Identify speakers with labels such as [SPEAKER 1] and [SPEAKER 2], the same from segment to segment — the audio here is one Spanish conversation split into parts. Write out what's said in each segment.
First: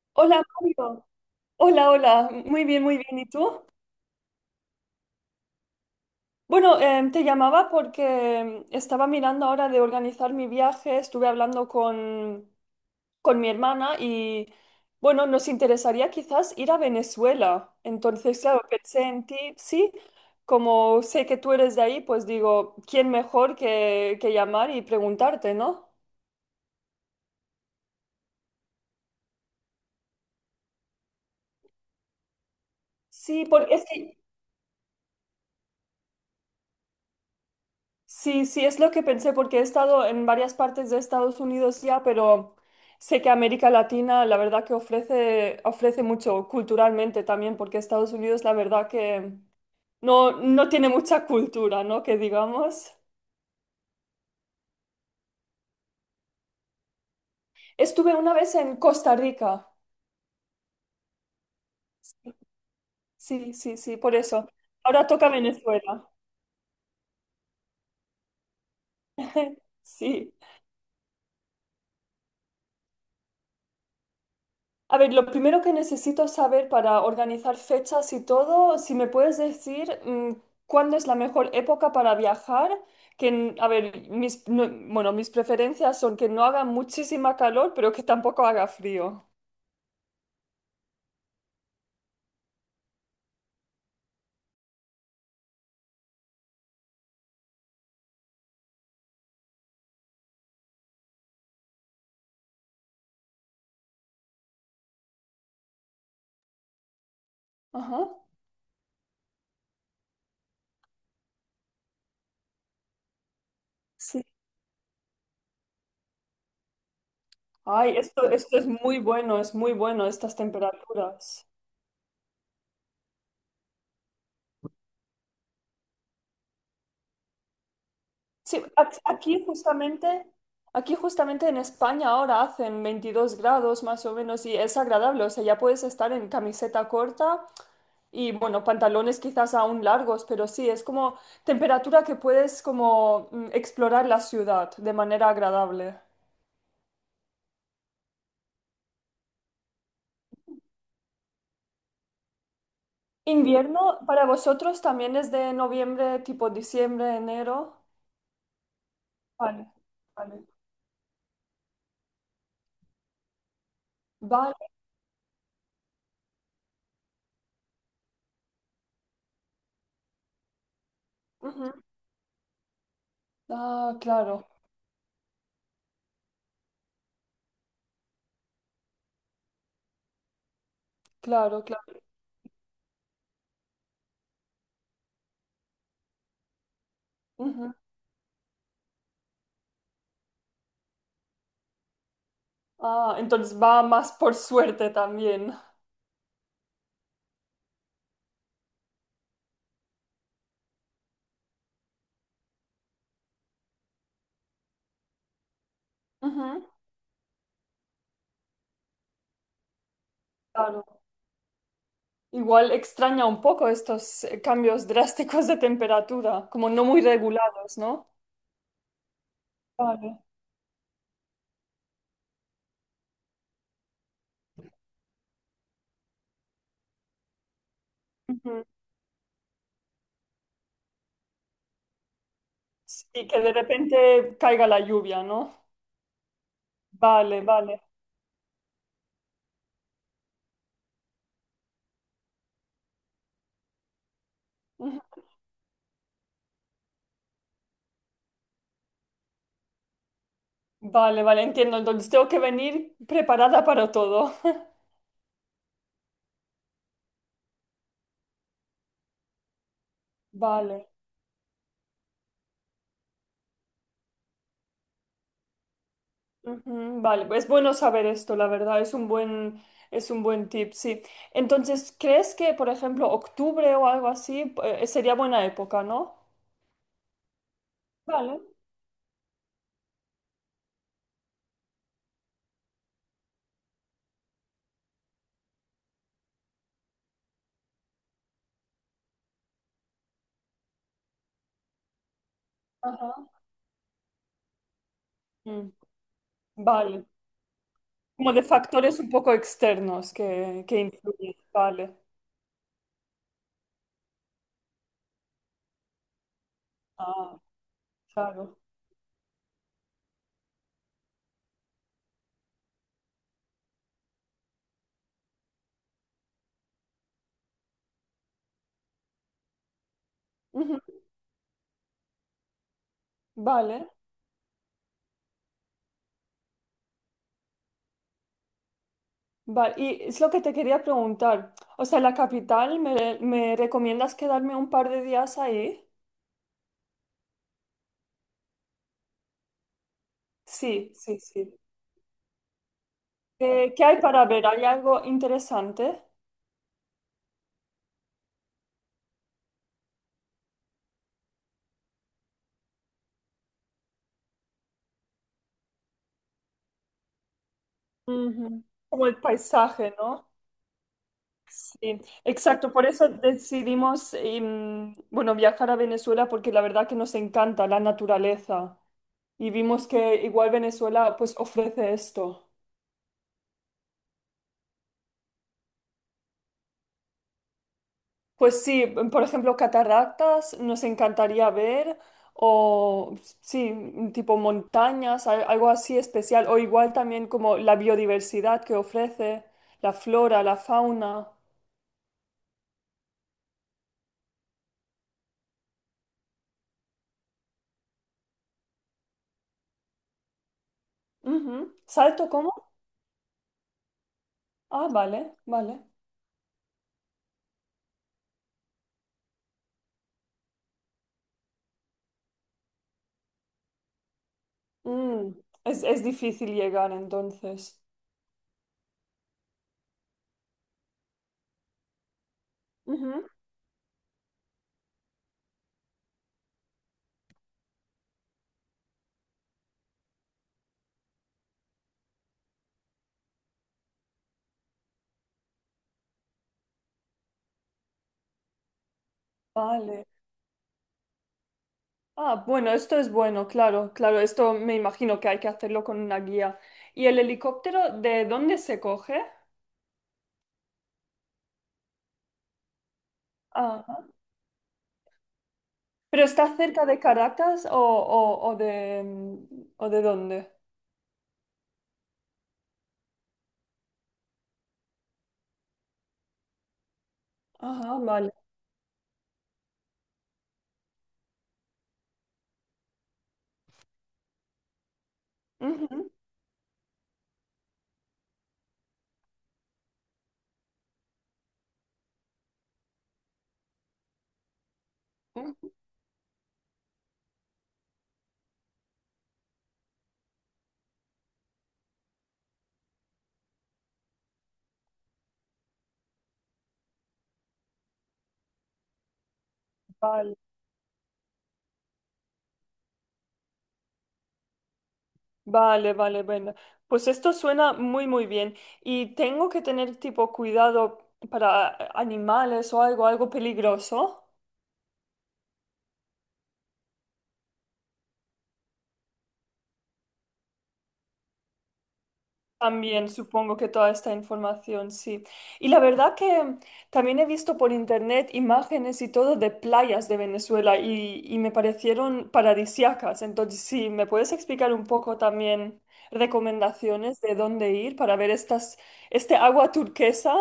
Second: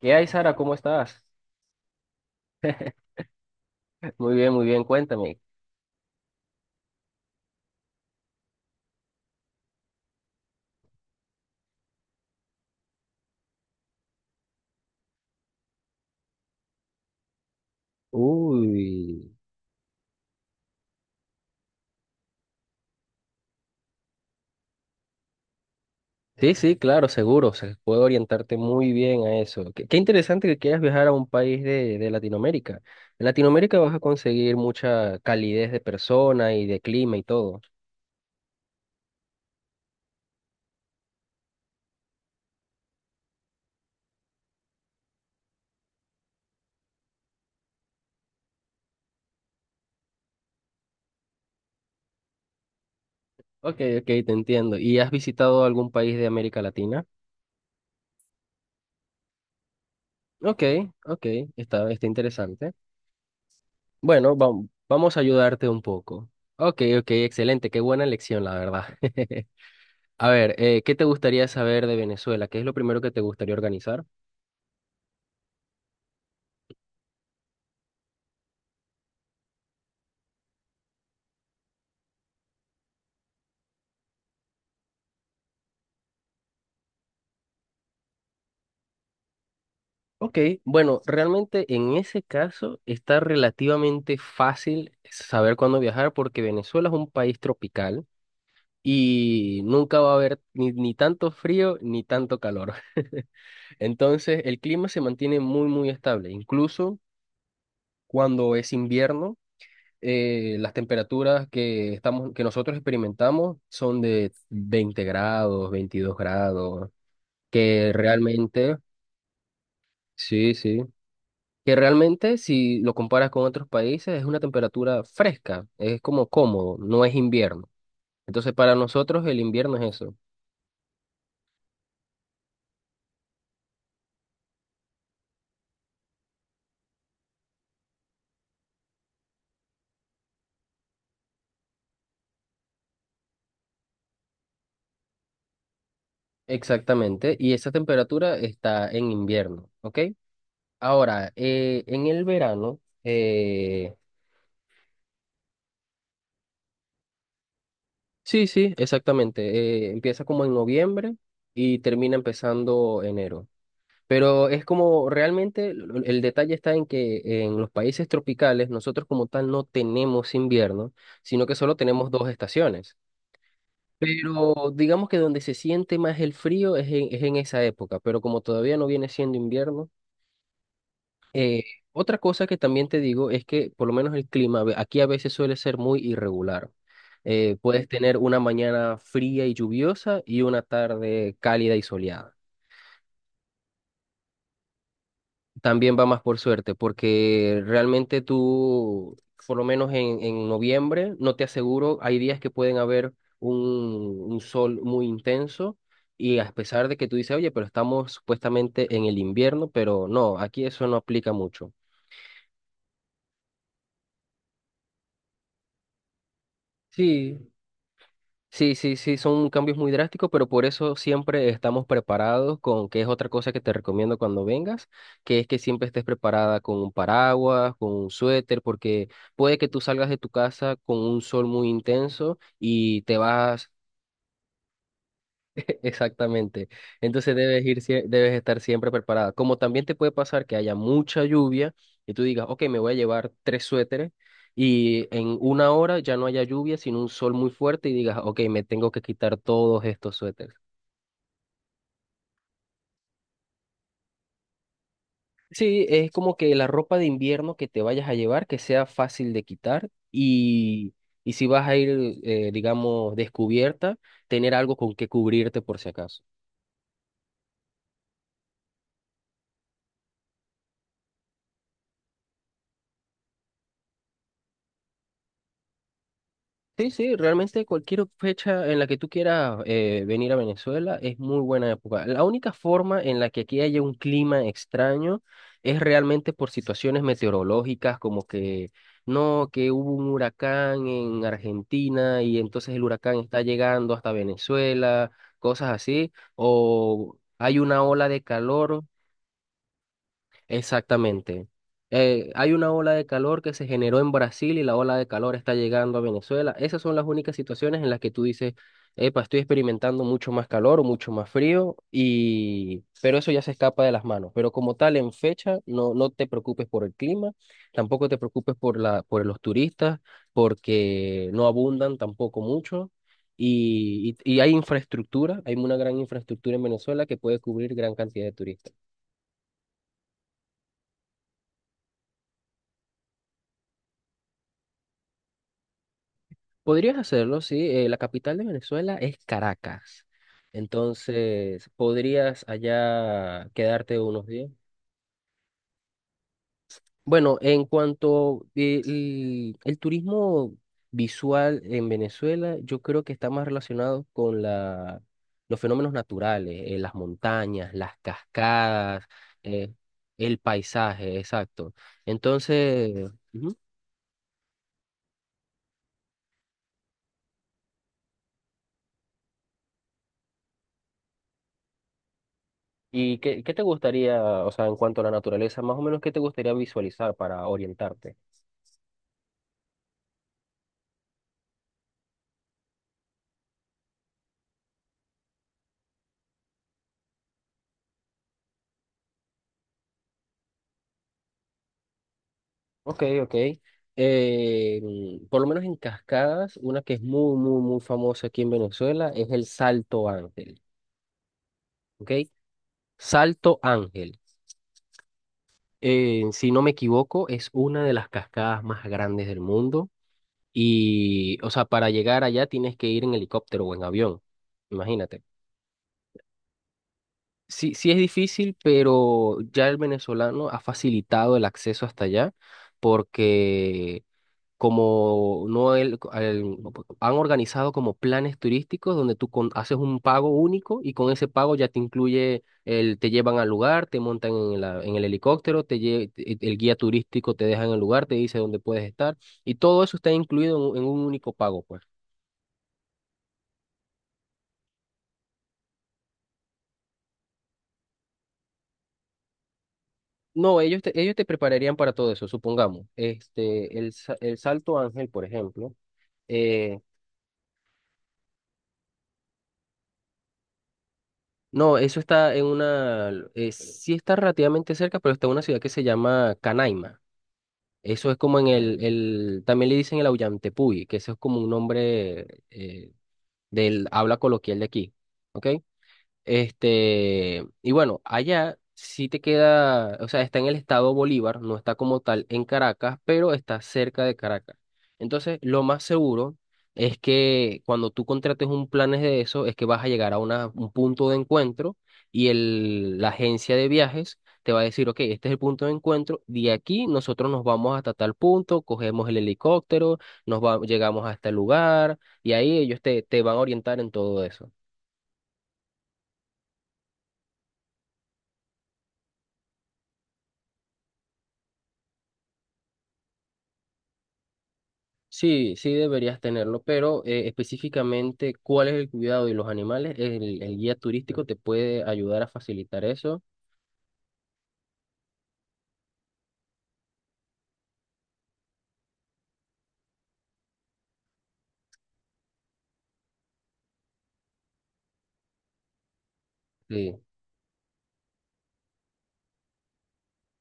[SPEAKER 1] ¿Qué hay,
[SPEAKER 2] Hola
[SPEAKER 1] Sara? ¿Cómo
[SPEAKER 2] Mario,
[SPEAKER 1] estás?
[SPEAKER 2] hola, hola, muy bien, muy bien. ¿Y tú?
[SPEAKER 1] Muy bien, cuéntame.
[SPEAKER 2] Bueno, te llamaba porque estaba mirando ahora de organizar mi viaje, estuve hablando con mi hermana y bueno, nos interesaría quizás ir a Venezuela. Entonces, claro, pensé en
[SPEAKER 1] Uy,
[SPEAKER 2] ti, sí, como sé que tú eres de ahí, pues digo, ¿quién mejor que llamar y preguntarte, no?
[SPEAKER 1] sí, sí, claro, seguro, se puedo orientarte muy bien a eso. Qué interesante que quieras viajar a un país de Latinoamérica. En
[SPEAKER 2] Sí, porque
[SPEAKER 1] Latinoamérica
[SPEAKER 2] es
[SPEAKER 1] vas a
[SPEAKER 2] que.
[SPEAKER 1] conseguir mucha calidez de persona y de clima y todo.
[SPEAKER 2] Sí, sí, es lo que pensé porque he estado en varias partes de Estados Unidos ya, pero sé que América Latina la verdad que ofrece, ofrece mucho culturalmente también, porque Estados Unidos la verdad que no tiene mucha cultura, ¿no? Que digamos.
[SPEAKER 1] Ok, ok, te entiendo. ¿Y has visitado algún país de América Latina?
[SPEAKER 2] Estuve una vez en Costa Rica.
[SPEAKER 1] Ok, ok, está, está interesante.
[SPEAKER 2] Sí, sí, sí, por
[SPEAKER 1] Bueno,
[SPEAKER 2] eso. Ahora
[SPEAKER 1] vamos a
[SPEAKER 2] toca
[SPEAKER 1] ayudarte un
[SPEAKER 2] Venezuela.
[SPEAKER 1] poco. Ok, ok, excelente, qué buena elección, la verdad. A
[SPEAKER 2] Sí.
[SPEAKER 1] ver, ¿qué te gustaría saber de Venezuela? ¿Qué es lo primero que te gustaría organizar?
[SPEAKER 2] A ver, lo primero que necesito saber para organizar fechas y todo, si me puedes decir cuándo es la mejor época para viajar, a ver, mis, no- bueno, mis preferencias son que no haga muchísima calor, pero que tampoco haga frío.
[SPEAKER 1] Ok, bueno, realmente en ese caso está relativamente fácil saber cuándo viajar porque Venezuela es un país tropical y nunca va a haber ni tanto frío ni tanto calor. Entonces, el clima se mantiene muy, muy estable. Incluso
[SPEAKER 2] Ajá.
[SPEAKER 1] cuando es invierno, las temperaturas que estamos, que nosotros experimentamos son
[SPEAKER 2] Sí.
[SPEAKER 1] de 20 grados, 22 grados. que
[SPEAKER 2] Ay, esto
[SPEAKER 1] realmente,
[SPEAKER 2] es muy bueno, estas
[SPEAKER 1] sí, sí,
[SPEAKER 2] temperaturas.
[SPEAKER 1] que realmente si lo comparas con otros países es una temperatura fresca, es como cómodo, no es invierno. Entonces
[SPEAKER 2] Sí,
[SPEAKER 1] para nosotros el
[SPEAKER 2] aquí
[SPEAKER 1] invierno es eso.
[SPEAKER 2] justamente, aquí justamente en España ahora hacen 22 grados más o menos y es agradable, o sea, ya puedes estar en camiseta corta. Y bueno, pantalones quizás aún largos, pero sí, es como temperatura que puedes como explorar la ciudad de manera agradable.
[SPEAKER 1] Exactamente, y esa temperatura está en invierno, ¿ok? Ahora, en el verano,
[SPEAKER 2] ¿Invierno para vosotros también es de noviembre, tipo diciembre, enero?
[SPEAKER 1] sí, sí,
[SPEAKER 2] Vale,
[SPEAKER 1] exactamente, empieza como
[SPEAKER 2] vale.
[SPEAKER 1] en noviembre y termina empezando enero. Pero
[SPEAKER 2] Vale.
[SPEAKER 1] es como realmente el detalle está en que en los países tropicales nosotros como tal no tenemos invierno, sino que
[SPEAKER 2] Ujú.
[SPEAKER 1] solo tenemos dos estaciones.
[SPEAKER 2] Ah, claro,
[SPEAKER 1] Pero digamos que donde se siente más el frío es en esa época, pero como todavía no viene siendo invierno.
[SPEAKER 2] claro,
[SPEAKER 1] eh,
[SPEAKER 2] claro.
[SPEAKER 1] otra cosa que también te digo es que por lo menos el clima aquí a veces suele ser muy irregular.
[SPEAKER 2] Ujú.
[SPEAKER 1] Puedes tener una mañana fría y lluviosa y una tarde cálida y soleada.
[SPEAKER 2] Ah, entonces va más por suerte también.
[SPEAKER 1] También va más por suerte, porque realmente tú, por lo menos en noviembre, no te aseguro, hay días que pueden haber un sol muy intenso y a
[SPEAKER 2] Ujú.
[SPEAKER 1] pesar de que tú dices, oye, pero estamos supuestamente en el invierno, pero no, aquí
[SPEAKER 2] Claro.
[SPEAKER 1] eso no aplica mucho.
[SPEAKER 2] Igual extraña un poco estos cambios drásticos de temperatura, como no muy
[SPEAKER 1] Sí,
[SPEAKER 2] regulados, ¿no?
[SPEAKER 1] sí, sí, sí, son cambios muy
[SPEAKER 2] Vale.
[SPEAKER 1] drásticos, pero por eso siempre estamos preparados con, que es otra cosa que te recomiendo cuando vengas, que es que siempre estés preparada con un paraguas, con un suéter, porque puede que tú salgas de tu casa con un sol muy intenso y te
[SPEAKER 2] Y que de
[SPEAKER 1] vas.
[SPEAKER 2] repente caiga la lluvia, ¿no?
[SPEAKER 1] Exactamente. Entonces
[SPEAKER 2] Vale,
[SPEAKER 1] debes
[SPEAKER 2] vale.
[SPEAKER 1] ir, debes estar siempre preparada. Como también te puede pasar que haya mucha lluvia y tú digas, ok, me voy a llevar tres suéteres
[SPEAKER 2] Ujú.
[SPEAKER 1] y en una hora ya no haya lluvia, sino un sol muy fuerte y digas, ok, me tengo que quitar todos estos suéteres.
[SPEAKER 2] Vale, vale, entiendo. Entonces tengo que venir preparada para todo.
[SPEAKER 1] Sí, es como que la ropa de invierno que te vayas a llevar, que sea fácil de quitar
[SPEAKER 2] Vale.
[SPEAKER 1] y si vas a ir, digamos, descubierta, tener algo con que cubrirte por si acaso.
[SPEAKER 2] Ujú. Vale, pues es bueno saber esto, la verdad, es un buen tip, sí. Entonces, ¿crees que, por ejemplo, octubre o algo así, sería buena época, no?
[SPEAKER 1] Sí, sí, realmente cualquier
[SPEAKER 2] Vale.
[SPEAKER 1] fecha en la que tú quieras venir a Venezuela es muy buena época. La única forma en la que aquí haya un clima extraño es realmente por situaciones meteorológicas, como que no, que hubo un huracán en Argentina y entonces el huracán
[SPEAKER 2] Ajá.
[SPEAKER 1] está llegando hasta Venezuela, cosas
[SPEAKER 2] Mm.
[SPEAKER 1] así,
[SPEAKER 2] Vale.
[SPEAKER 1] o hay una ola de
[SPEAKER 2] Como de
[SPEAKER 1] calor.
[SPEAKER 2] factores un poco externos que influyen.
[SPEAKER 1] Exactamente.
[SPEAKER 2] Vale.
[SPEAKER 1] Hay una ola de calor que se generó en Brasil y la ola de calor está llegando a Venezuela. Esas son las únicas
[SPEAKER 2] Ah,
[SPEAKER 1] situaciones en las que tú dices,
[SPEAKER 2] claro.
[SPEAKER 1] epa, estoy experimentando mucho más calor o mucho más frío, y pero eso ya se escapa de las manos. Pero como tal, en fecha, no, no te preocupes por el clima, tampoco te preocupes por la, por los turistas,
[SPEAKER 2] Ujú.
[SPEAKER 1] porque no abundan tampoco mucho.
[SPEAKER 2] Vale.
[SPEAKER 1] Y hay infraestructura, hay una gran infraestructura en Venezuela que puede cubrir gran cantidad de turistas.
[SPEAKER 2] Vale, y es lo que te quería preguntar. O sea, la capital, ¿me, me recomiendas quedarme un par de días ahí?
[SPEAKER 1] Podrías hacerlo, sí. La capital de Venezuela es Caracas.
[SPEAKER 2] Sí, sí, sí.
[SPEAKER 1] Entonces, podrías allá
[SPEAKER 2] ¿Qué
[SPEAKER 1] quedarte
[SPEAKER 2] hay para
[SPEAKER 1] unos
[SPEAKER 2] ver?
[SPEAKER 1] días.
[SPEAKER 2] ¿Hay algo interesante?
[SPEAKER 1] Bueno, en cuanto el turismo visual en Venezuela, yo creo que está más relacionado con los fenómenos naturales, las montañas, las
[SPEAKER 2] Ujú.
[SPEAKER 1] cascadas,
[SPEAKER 2] Como el
[SPEAKER 1] eh,
[SPEAKER 2] paisaje, ¿no?
[SPEAKER 1] el paisaje, exacto.
[SPEAKER 2] Sí, exacto. Por eso
[SPEAKER 1] Entonces, ujú.
[SPEAKER 2] decidimos, bueno, viajar a Venezuela porque la verdad que nos encanta la naturaleza y vimos que igual Venezuela pues ofrece esto.
[SPEAKER 1] ¿Y qué, qué te gustaría, o sea, en cuanto a la naturaleza, más o menos qué te gustaría visualizar para orientarte?
[SPEAKER 2] Pues sí, por ejemplo, cataractas nos encantaría ver, o sí, tipo montañas, algo así especial, o igual también como la biodiversidad que ofrece, la flora, la fauna.
[SPEAKER 1] Ok, ok. Por lo menos en cascadas, una que es muy, muy, muy famosa aquí en Venezuela es el Salto Ángel,
[SPEAKER 2] Ujú.
[SPEAKER 1] ¿ok?
[SPEAKER 2] ¿Salto cómo?
[SPEAKER 1] Salto Ángel.
[SPEAKER 2] Ah, vale, vale.
[SPEAKER 1] Si no me equivoco, es una de las cascadas más grandes del mundo y, o sea, para llegar allá tienes que ir en helicóptero o en avión, imagínate.
[SPEAKER 2] Mm. Es difícil llegar
[SPEAKER 1] Sí,
[SPEAKER 2] entonces.
[SPEAKER 1] sí es difícil, pero ya el venezolano ha facilitado el acceso hasta allá
[SPEAKER 2] Ujú.
[SPEAKER 1] porque como no no, pues, han organizado como planes turísticos donde tú haces un pago único y con ese pago ya te incluye el te llevan al lugar, te montan en en el helicóptero, te el guía turístico te deja en el lugar, te dice dónde puedes estar y todo eso
[SPEAKER 2] Vale.
[SPEAKER 1] está incluido en un único pago, pues.
[SPEAKER 2] Ah, bueno, esto es bueno, claro, claro, esto me imagino que hay que hacerlo con una guía. ¿Y el helicóptero de dónde se coge?
[SPEAKER 1] No, ellos te prepararían para todo eso, supongamos. Este, el, el Salto Ángel, por ejemplo,
[SPEAKER 2] ¿Pero está
[SPEAKER 1] Eh,
[SPEAKER 2] cerca de Caracas o de dónde?
[SPEAKER 1] no, eso está en una, sí está relativamente cerca, pero está en una ciudad que se llama Canaima.
[SPEAKER 2] Ajá,
[SPEAKER 1] Eso es
[SPEAKER 2] vale.
[SPEAKER 1] como en el también le dicen el Aullantepui, que eso es como un nombre del habla coloquial de aquí, ¿ok?
[SPEAKER 2] Ujú,
[SPEAKER 1] Este, y bueno, allá sí te queda, o sea, está en el estado Bolívar, no está como tal en Caracas, pero está cerca de Caracas. Entonces, lo
[SPEAKER 2] ujú.
[SPEAKER 1] más seguro es que cuando tú contrates un planes de eso, es que vas a llegar a un punto de encuentro y el, la agencia de viajes te va a decir, ok, este es el punto de encuentro, de aquí nosotros nos vamos hasta tal punto, cogemos el helicóptero,
[SPEAKER 2] Vale,
[SPEAKER 1] llegamos hasta el lugar y ahí ellos te, te van a orientar en todo eso.
[SPEAKER 2] vale, vale, bueno. Pues esto suena muy, muy bien. Y tengo que tener tipo cuidado para animales o algo, algo peligroso.
[SPEAKER 1] Sí, sí deberías tenerlo, pero específicamente cuál es el cuidado de los animales, el guía turístico te puede ayudar a facilitar
[SPEAKER 2] También
[SPEAKER 1] eso.
[SPEAKER 2] supongo que toda esta información, sí. Y la verdad que también he visto por internet imágenes y todo de playas de Venezuela y me parecieron paradisíacas. Entonces, sí, ¿me puedes explicar un poco también
[SPEAKER 1] Sí.
[SPEAKER 2] recomendaciones de dónde ir para ver estas, este agua turquesa?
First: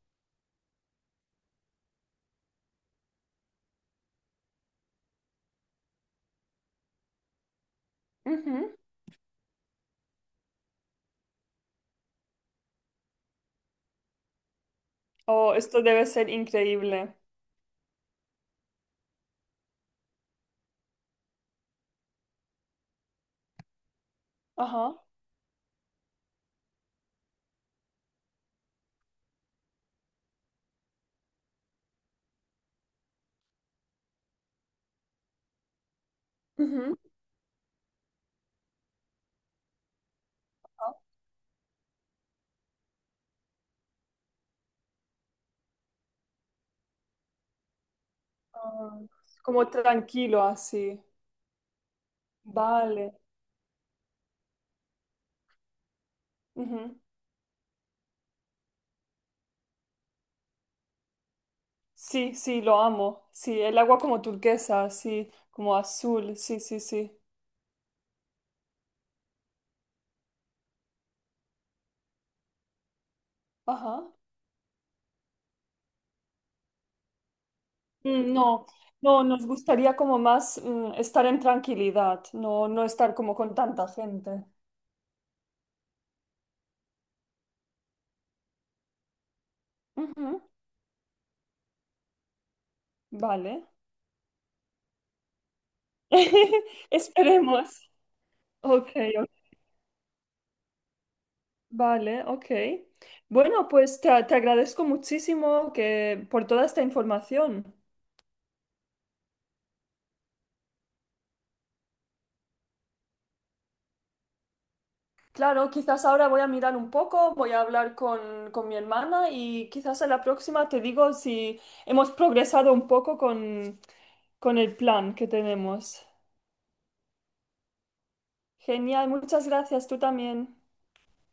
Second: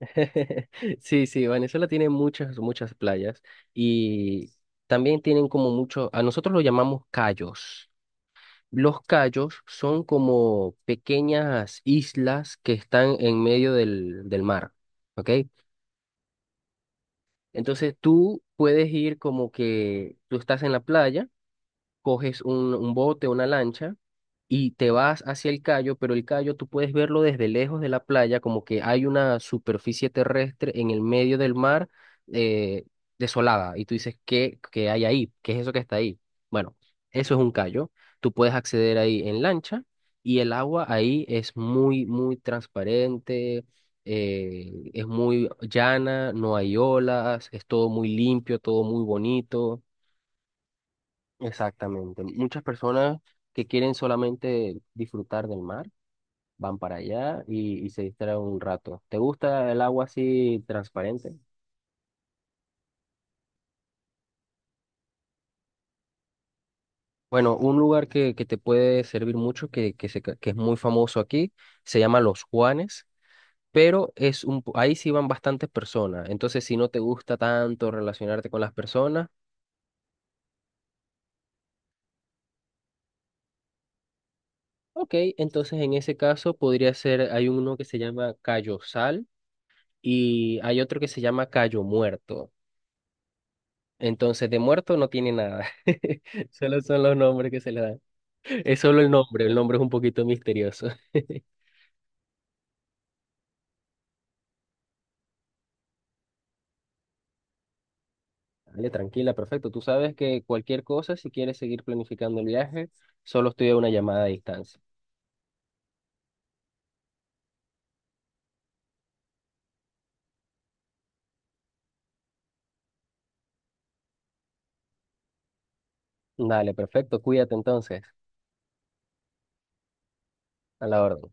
[SPEAKER 1] Sí, sí, Venezuela tiene muchas, muchas playas y también tienen como muchos, a nosotros lo llamamos cayos.
[SPEAKER 2] Ujú.
[SPEAKER 1] Los cayos son como pequeñas islas que están en medio del mar, ¿ok?
[SPEAKER 2] Oh, esto debe ser increíble.
[SPEAKER 1] Entonces tú puedes ir como que tú estás en la playa. Coges un bote, una lancha y te
[SPEAKER 2] Ajá.
[SPEAKER 1] vas hacia el callo, pero el callo tú puedes verlo desde lejos de la playa, como que hay una superficie terrestre en el medio del mar, eh, desolada. Y tú dices, ¿qué hay ahí? ¿Qué es eso que está ahí? Bueno,
[SPEAKER 2] Ujú.
[SPEAKER 1] eso es un callo. Tú puedes acceder ahí en lancha y el agua
[SPEAKER 2] Ah,
[SPEAKER 1] ahí es muy, muy transparente. Es muy llana, no hay olas, es todo muy limpio, todo
[SPEAKER 2] ah,
[SPEAKER 1] muy
[SPEAKER 2] como
[SPEAKER 1] bonito.
[SPEAKER 2] tranquilo así.
[SPEAKER 1] Exactamente. Muchas
[SPEAKER 2] Vale.
[SPEAKER 1] personas que quieren solamente disfrutar del mar van para allá y se distraen un rato. ¿Te gusta el agua así transparente?
[SPEAKER 2] Sí, sí, lo amo. Sí, el agua como turquesa, sí, como azul, sí, sí, sí.
[SPEAKER 1] Bueno, un lugar que te puede servir mucho, que es muy famoso aquí, se llama Los Juanes,
[SPEAKER 2] Ajá.
[SPEAKER 1] pero es un, ahí sí van bastantes personas. Entonces, si no te gusta tanto
[SPEAKER 2] Mm.
[SPEAKER 1] relacionarte con
[SPEAKER 2] No,
[SPEAKER 1] las
[SPEAKER 2] no,
[SPEAKER 1] personas,
[SPEAKER 2] nos gustaría como más estar en tranquilidad, no, no estar como con tanta gente.
[SPEAKER 1] ok, entonces en ese caso podría ser, hay uno que se llama Cayo Sal
[SPEAKER 2] Ujú.
[SPEAKER 1] y hay otro que se llama Cayo Muerto.
[SPEAKER 2] Vale.
[SPEAKER 1] Entonces, de muerto no tiene nada. Solo son los nombres que se le
[SPEAKER 2] Esperemos.
[SPEAKER 1] dan. Es
[SPEAKER 2] Ok,
[SPEAKER 1] solo
[SPEAKER 2] ok.
[SPEAKER 1] el nombre es un poquito misterioso.
[SPEAKER 2] Vale, ok. Bueno, pues te agradezco muchísimo por toda esta información.
[SPEAKER 1] Dale, tranquila, perfecto. Tú sabes que cualquier cosa, si quieres seguir planificando el viaje, solo estoy a una llamada de distancia.
[SPEAKER 2] Claro, quizás ahora voy a mirar un poco, voy a hablar con mi hermana y quizás a la próxima te digo si hemos progresado un poco con el plan que tenemos.
[SPEAKER 1] Dale, perfecto. Cuídate entonces.
[SPEAKER 2] Genial, muchas gracias, tú también.
[SPEAKER 1] A la orden.